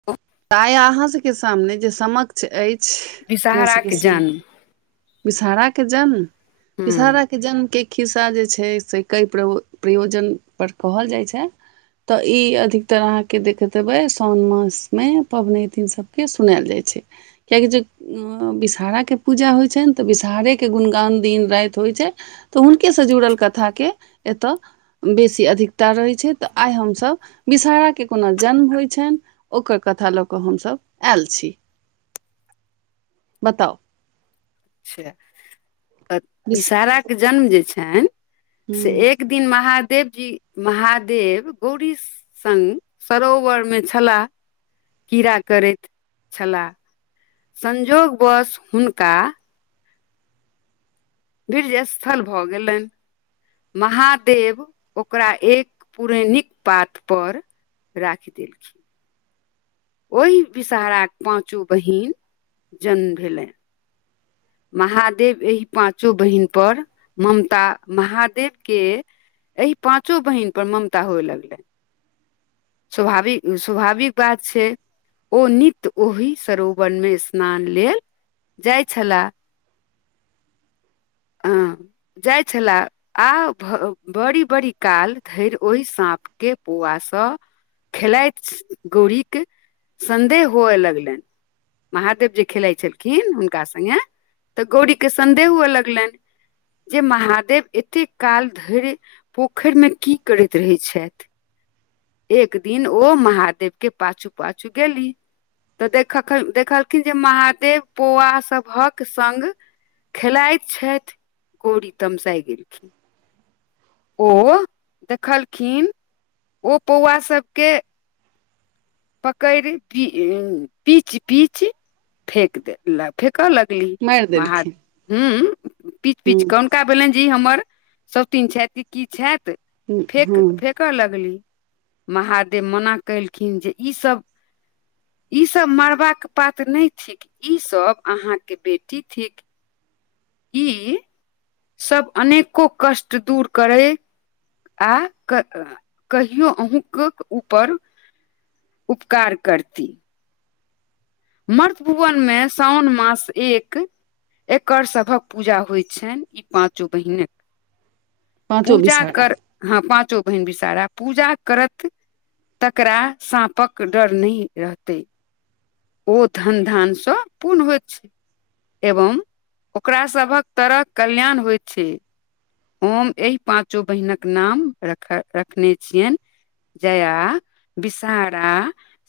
[inaudible] आय अहाँ सबके सामने जे समक्ष अछि अपना सबके विषहराके सामने। जन्म विषहारा के जन्म हूँ विषहारा के जन्म के खिस्सा जे छैय से कइ प्रयोजनपर कहल जाइत छैय। तऽ ई अधिकतर अहाँके देखैत हेबै साओन मास मे पबनैतिन सबके सुनायल जाइ छैय किआकि जे विषहाराके पूजा होइ छनि तऽ विषहारेके गुणगान दिन राति होइत छैय। तऽ हुनके से जुड़ल कथाके एत बेसी अधिकता रहै छैय तऽ आइ हमसभ विषहाराके कोनो जन्म होइत छनि ओकर कथा लऽ कऽ हमसभ आयल छी बताउ। अच्छा त बिस विषहाराके जन्म जे छनि ह से एक एक दिन महादेव जी महादेव गौरी संग सरोवर मे छलाह कीड़ा करैत छलाह। संजोग बस हुनका वीर्य स्थल भऽ गेलनि। महादेव ओकरा एक पुरणिक पात पर राखि देलखिन। ओहि विषहाराक पाचो बहिन जन्म भेलनि। महादेव एहि पाँचो बहिन पर ममता महादेवके एहि पाचो बहिन पर ममता होए लगलै। स्वभाविक स्वभाविक बात छैय। ओ नित्य ओहि सरोवरमे स्नान लेल जाइत छलाह। हँ जाइ छलाह। आ भ बड़ी बड़ी काल धरि ओहि साँपके पोआसँ खेलाइत गौड़ीके संदेह हुए लगलनि। महादेव जे खेलाइत छलखिन हुनका संगे तऽ गौड़ी के संदेह हुअ लगलनि जे महादेव एतेक काल धरि पोखेरमे की करैत रहैत छथि एक दिन ओ महादेव के पाछू पाछू गेली तऽ देख देखलखिन जे महादेव पौआ सभक संग खेलाइत छथि गौरी तमसाय गेलखिन ओ देखलखिन ओ पौआ सबके पकड़ि पीच पीच फेक दे। ल फेकऽ लगली मारि महा देलखिन हुँ पीच पीच कऽ ह हुनका भेलनि जे ई हमर शौतीन छथि की छथि फेक ह फेक। कऽ लगली महादेव मना केलखिन जे ई सब इ सब मरबाका पात न थिक इ सब अहाँ के बेटी थिक ई सभ अनेको कष्ट दूर करय आ कहियो अहूँकेक ऊपर उपकार करती मर्त्य पुवनमे साओन मास एक एकर सभक पूजा होइ छैन इ पाचो बहिनेक पाँचो पूजा बिसहरा कर हँ पाँचो बहिन विषारा पूजा करत तकरा साँपक डर नहि रहते ओ धन धानसँ पूर्ण होइत छै एवं ओकरा सभक तरहक कल्याण होइत छै हम एहि पाचो बहिनक नाम रख रखने छियैन जया विषहारा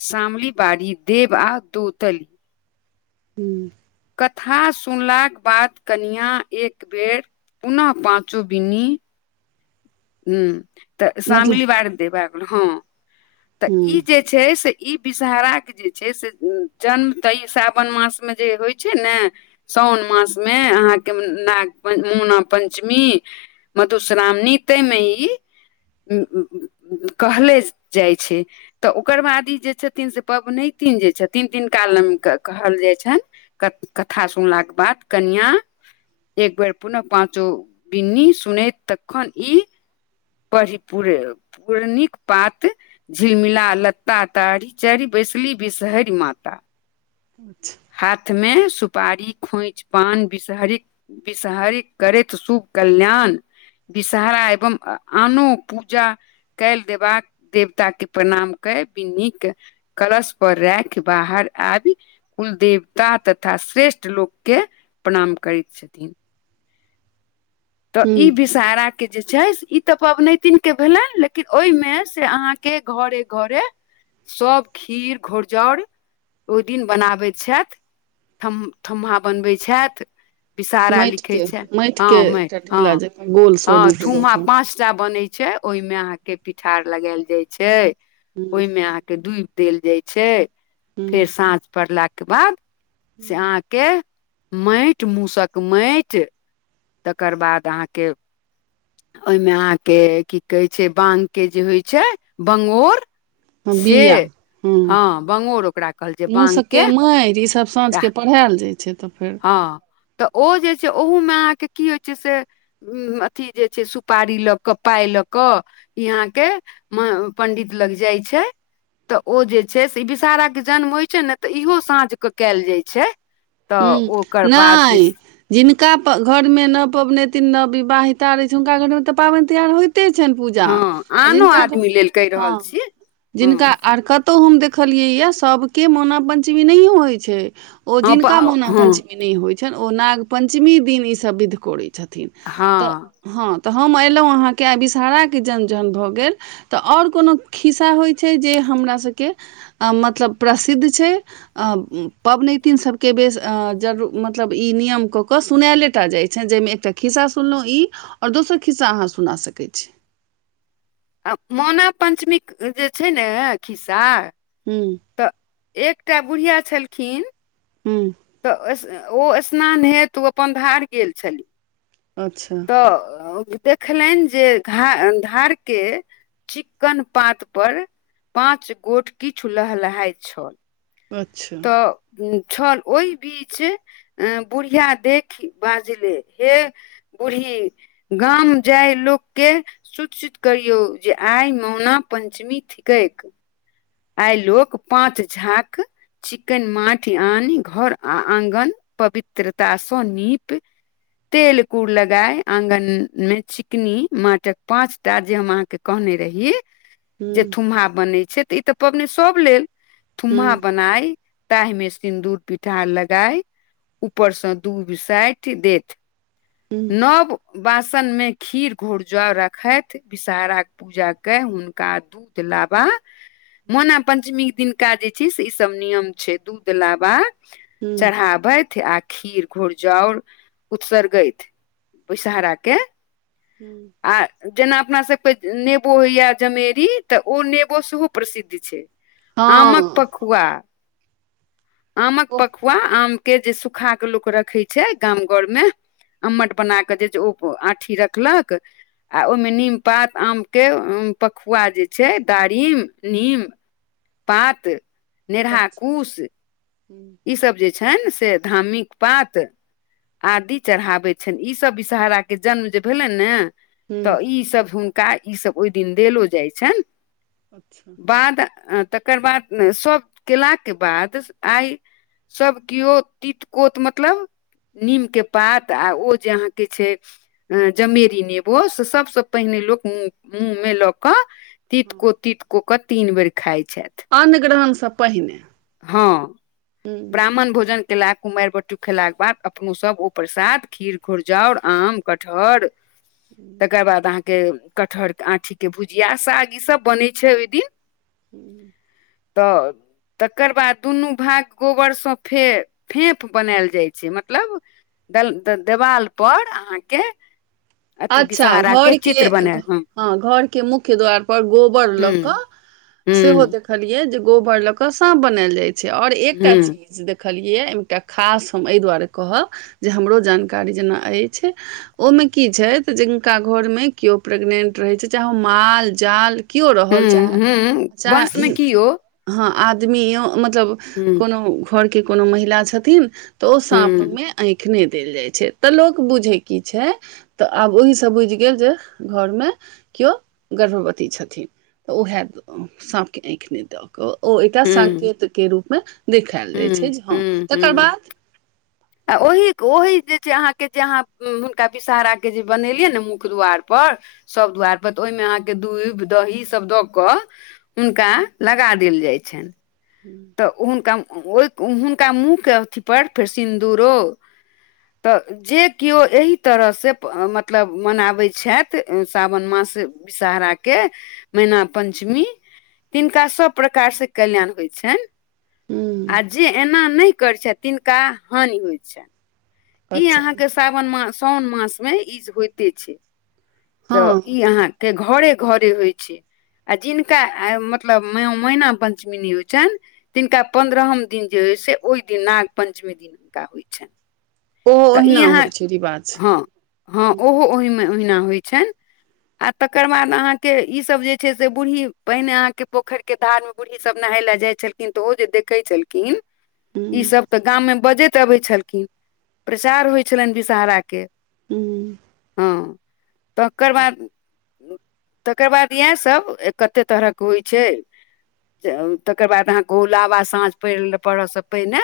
शामली बारी देव आ दूतली हूँ कथा सुनलाक बाद कनियाँ एक बेर पुनः पाँचो बिन्नी हुँ तऽ मतलब शामलीवार दे गेल हँ तऽ ह ई जे जे छै से ई विषहहाराक जे छै से जन्म तऽ ई सावन मासमे जे होइ छै ने सोन मासमे अहाँके नाग पञ मुना पञ्चमी मधुश्रामणी ताहिमे ई कहले जाइ छै तऽ ओकर बाद ई जे छथिन से पबनैतिन जे छथिन तिनका कहल जाइ छै कथा सुनलाके बाद कनियाँ एक बेर पुनः पाचो बिन्नी सुनैत तखन ई पढ़ी पुरे पूरणिक पात झिमला लत्ता तारी चार बैसली बिसहरि माता अच्छा हाथ मे सुपारी खोइछि पान विषहरी विषहरी करैत शुभ कल्याण विषहारा एवं आनो पूजा कैल देबाक देवता के प्रणाम क बिन्नी के कलश पर राख बाहर आबी कुलदेवता तथा श्रेष्ठ लोकके प्रणाम करैत छथिन तऽ ह ई विष सारा के जे छै ई तऽ पबनैतिन के भेलै लेकिन ओहिमे से अहाँके घरे घरे सभ खीर घोरजौर ओहि दिन बनाबैत छथि थुम्हा बनबै छैथ विषहरा लिखै माटिके छै हँ माटिके एकटा ढेला हँ जकाँ गोल [inaudible] हँ स्वरूप दऽ थुम्हा पा कऽ पाँचटा बन छै ओहिमें अहाँकेँ पिठार लगायल जाय छै ओहिमे अह के दुबि देल जाय छै फेर ह साँझ पड़लाक केँ बाद से आहाँकेँ के माइट मूसक माइट तकर बाद अहाँ केँ ओहिमे अहाँकेँ की कहै छै बांग के जे होइ छै बंगोर से बिआ हु हँ बंगोर ओकरा कहल छै मुस बांग के केँ माइट ईसभ साँझ राह। केँ पढ़ायल जाइ छै तऽ फेर हँ तऽ ओ जे छै ओहूमे अहाँ कें की होइ छै से अथि जे छै सुपारी लऽ कऽ पाइ लऽ कऽ इ अहाँ केँ म पंडित लग जाइ छै तऽ ओ जे छै से विषहारा के जन्म होइ छै ने तऽ इहो साँझ के कयल जाय छै हू तऽ ओकर बाद जे नै जिनका घर में न पबनैतन न विवाहिता रहय छै हुनका घर में ते पाबनि तियहार होय ते छनि पूजा हँ आ आनो जिनका आदमी लेल कहि हँ रहल छी [inaudible] हँ जिनका आर कऽ कतहु हम देखलियैए सभ केँ मैना पञ्चमी नहियो होइत छै ओ हँ प जिनका मौना हँ पञ्चमी नहि होइत छनि ओ नाग पञ्चमी दिन ईसभ विध करैत छथिन तऽ हँ हँ तऽ हम अयलहुँ अहाँ केँ आइ विषहारा केँ जन्म जहन भऽ गेल तऽ और कोनो खिस्सा होइ छै जे हमरासभ केँ मतलब प्रसिद्ध छै पबनैतिन सब के बेस जरू मतलब ई नियम कऽ कऽ सुना लेटा जाइत छनि जाहिमे एकटा खिस्सा सुनलहुँ ई और दोसर खिस्सा अहाँ सुना सकैत छी आ मोना पञ्चमी जे छै ने खिस्सा हूँ तऽ एकटा बुढ़िया छलखिन हू तऽ ओ स्नान हेत ओ अपन धार गेल छली अच्छ तऽ देखलनि जे धा धार केँ चिक्कन पात पर पाँच गोट किछु लहलहाइत छल अच्छ छल ओहि बीच बुढ़िया देखि बाजले हे बुढ़ी गाम जाइ लोक केँ सुत सुत करियौ जे आइ मौना पञ्चमी थिकक आइ लोक पाँच झाँक चिकन माठि आन घर आ आँगन पवित्रतासँ नीप तेल कूड़ लगाय आंगन में चिकनी माटक पांच टा जे हम अहा केँ कहने रहि जे हूँ थुम्हा बनै छै तऽ ई तऽ पाबनि सभ लेल थुम्हा हूँ बनाइ ताहि मे सिन्दूर पिठार लगाय ऊपर से दूभ साइट देत हूँ सब बासन मे खीर घूर ज राखथि विषहरा पूजा केँ हुनका दूध लाबा मोना पंचमी दिनका जे छैय से ई सब नियम छैय दूध लाबा हूँ चढ़ाबथि आ खीर घोर जार उत्सर्गथि। विषहराके हूँ आ जेना अपना सभके नेबो होइया जमेरी तऽ ओ नेबो सेहो प्रसिद्ध छैय। आमक हँ पखुआ आमक ओ पखुआ आम के जे सुखाके लोक रखै छैय गाम घरमे। अम्मट बनाक जे ओ आँठी रखलक। आ ओहिमे नीमपात आमके पकुआ जे छैय दारिम नीम। पात नेरहा कूश हू ईसभ जे छैनि से धार्मिक पात आदि चढ़ाबे छनि ई सब विषहराके जन्म जे भेलनि ने हूँ तऽ ईसभ हुनका ईसभ ओहि दिन देलो जाइ छनि। अच्छा बाद तकर बाद सब केलाके बाद आइ सभ केओ तितकोत मतलब नीमके पात आ ओ जे अहाँके छैय अ जमेरी नेबो से सभसँ पहिने लोक मु मुँह मे लऽ कऽ हँ तितको तितको कऽ तीन बेर खाइत छथि। अन ग्रहणसँ पहिने। हँ हूँ ब्राह्मण भोजन केला कुमारि बटु खेलाके बाद अपनो सब ओ प्रसाद खीर घुरजाउर आम कटहर तकर बाद अहाँके कठहर आँठीके भुजिया साग ईसभ बनै छैय ओहि दिन। हँ तऽ तकर बाद दुनू भाग गोबरसँ फे फेप बनायल जाइ छैय मतलब दल देवाल पर अहाँके अथि अच्छा विषहारा के घरके चित्र बनायल ह हँ घरके मुख्य द्वार पर गोबर लऽ कऽ हू सेहो देखलियै जे गोबर लऽ के साँप बनायल जाय छैय और एकटा हूँ चीज देख देखलियै एकटा खास हम एहि दुआरे कहब जे हमरो जानकारी जेना अछि ओहिमे की छथि जिनका घरमे केओ प्रेगनेंट रहैत छैय चाहे माल जाल केओ रहल चाहे हूँ हूँ वंश चाहे मे ई की यौ हँ आदमीयो मतलब हूँ कोनो घरके कोनो महिला छथिन तऽ ओ हूँ साँपमे आँखि नहि देल जाइ छैय तऽ लोक बुझे की छैय तऽ आब ओहसँ बुझि गेल जे घरमे केओ गर्भवती छथिन तऽ उएह साँपकेँ आँखि नहि द। ओ एकटा हूँ संकेतके रूपमे देखायल जाइ छैय हूँ जे हँ हूँ तकर हूँ बाद आ ओहि ओहि जे छैय अहाँके जे अहाँ हुनका विषहाराके जे बनेलियै ने मुख द्वारपर सभ दुआरिपर तऽ ओहिमे अहाँके दूधि दहीसभ दऽ कऽ हुनका लगा देल जाइ छनि। हूँ तऽ हुनका ओहि हुनका मूँहके अथिप फेर सिन्दूरो तऽ जे केओ एहि तरहसँ मतलब मनाबैत छथी सावन मास विषहराके मैना पंचमी तिनका सब प्रकारसे कल्याण होय छनि ह आ जे एना नहि करैत छथि तिनका हानि होइत छनि। ई अच्छा अहाँ केँ सावन मास साओन मास मे ईज होइते छै तऽ हँ इ अहाँ। घर घर होइ छै। जिनका आए मतलब मै मैना पञ्चमि नै होइ छैन तिनका पन्द्रहम दिन जे अइ से ओहि दिन नाग पञ्चमी दिन हुनका होइत छनि। ओहो त ई ओहिना अहाँ होइ छै रिवाज हँ हँ ओहो ओहिमे ओहिना होइ छैन आ तकर बाद अहाँ केँ इ सब जे छै से बूढ़ी पाइन आहाँ केँ पोखर के धार मे। बूढ़ी सब नहाय ले जाइ छलखिन तऽ ओहो जे देखै छलखिन। ह ईसभ तऽ गाममे बजैत अबै छलखिन प्रचार होइ छलैन विषहरा केँ [unintelligible] हँ [inaudible] तकर बाद। तकर बाद इएह सब कते तरहक होइ छै। तकर बाद अहाँकेँ ओ लाबा साँझ पड़य ल पड़त से पहिने।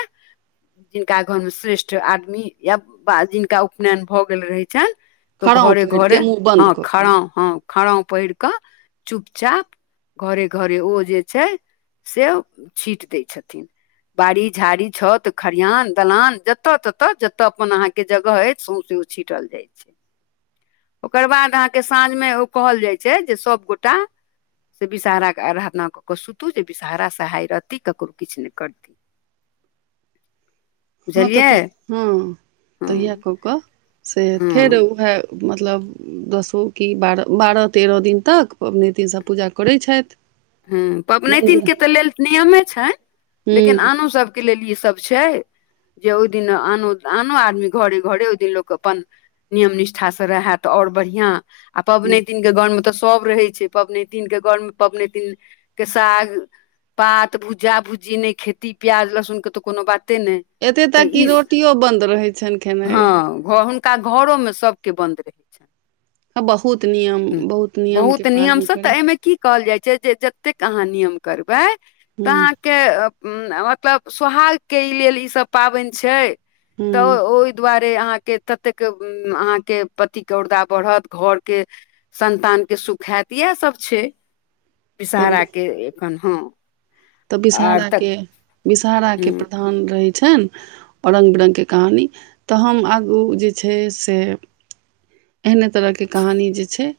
जिनका घरमे श्रेष्ठ आदमी या जिनका उपनयन भऽ गेल रहै छैन तऽ खड़ाउं घरे पहिर घरे के मुँह बन्द हँ कऽ कऽ खराम हँ खराम पहिर कऽ चुपचाप। घरे घरे ओ जे छै से छीट दय छथिन। बाड़ी झाड़ी छत खरिहान दलान जतऽ ततऽ ज। तऽ अपन अहाँ केँ जगह अछि सौंसे ओ छीटल जाय छै। ओकर बाद अहाँ केँ साँझमे ओ कहल जाइ छै जे सभ गोटा। से विषहारा कऽ आराधन कऽ कऽ सुतू जे विषहारा सहाय रहती ककरो किछ नहि करती [inaudible] हँ बुझलियै तऽ हँ हँ तहिया कऽ कऽ से फेर हँ उएह मतलब। दसो कि बारह बारह तेरह दिन तक पबनैतिन सभ पूजा करैत छैथ हू पबनैतिन तऽ लेल नियमे छनि लेकिन हूँ आनोसभ। के लेल ई सब छै जे ओहि दिन आनो आनो आदमी घरे घरे ओहि दिन लोक अपन। नियम निष्ठासँ रहा तऽ और बढ़िआँ। आ पबनी दिनक के घर मे तऽ सब रहे छै पवनी दिन केँ घर मे पवने दिन केँ साग पात भुज्जा भुज्जी नै खेती प्याज लहसुन के तऽ कोनो बाते नै एते तक क रोटियो बंद रहे छनि खेनाइ। ह घ हुन हुनका घरोमे सभ केँ बन्द रहैत छैन। आ बहुत नियम बहुत नियम केँ पालन नियमसँ तऽ करै। एहिमे की कहल जाइ छै जे जतेक अहाँ नियम करबै तऽ हूँ अहाँ। के मतलब सोहाग केँ लेल इ सब पाबन छै। हूँ तऽ ओहि दुआारे। अहाँ केँ ततेक अहाँ केँ पति और्दा बढ़त घरके। संन्तान केँ सुख हात इएह सब छै तऽ विषहरा केँ एखन हँ। तऽ आर विषहहार तऽ के विषहरा केँ ह प्रधान रहैत छनि रंग बिरंग केँ कहानी तऽ हम आगू जे छै से। एहने तरह केँ कहानी जे छै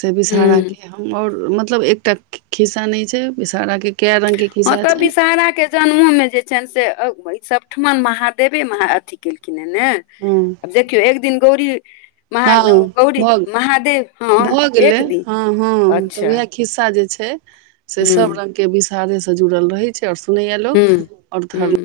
से बिषहारा ह केँ अहाँ और मतलब एकटा खिस्सा न छै विषरा केँ कै रंग केँ। ह तऽ विषहरा के जन्मो में जे छनि से सबठम महादेवे म अथी केलखिन है ने हँ आब देखियौ एक दिन गौड़ी महान हँ गैड़ी भऽ महादेव हँ भऽ गेलै एक दिन हँ हँ तऽ अच्छ उएह खिस्सा जे छै से सब रंग के विषहारे से जुड़ल रहै छै और सुनैया लोक हूँ और हूँ धर्म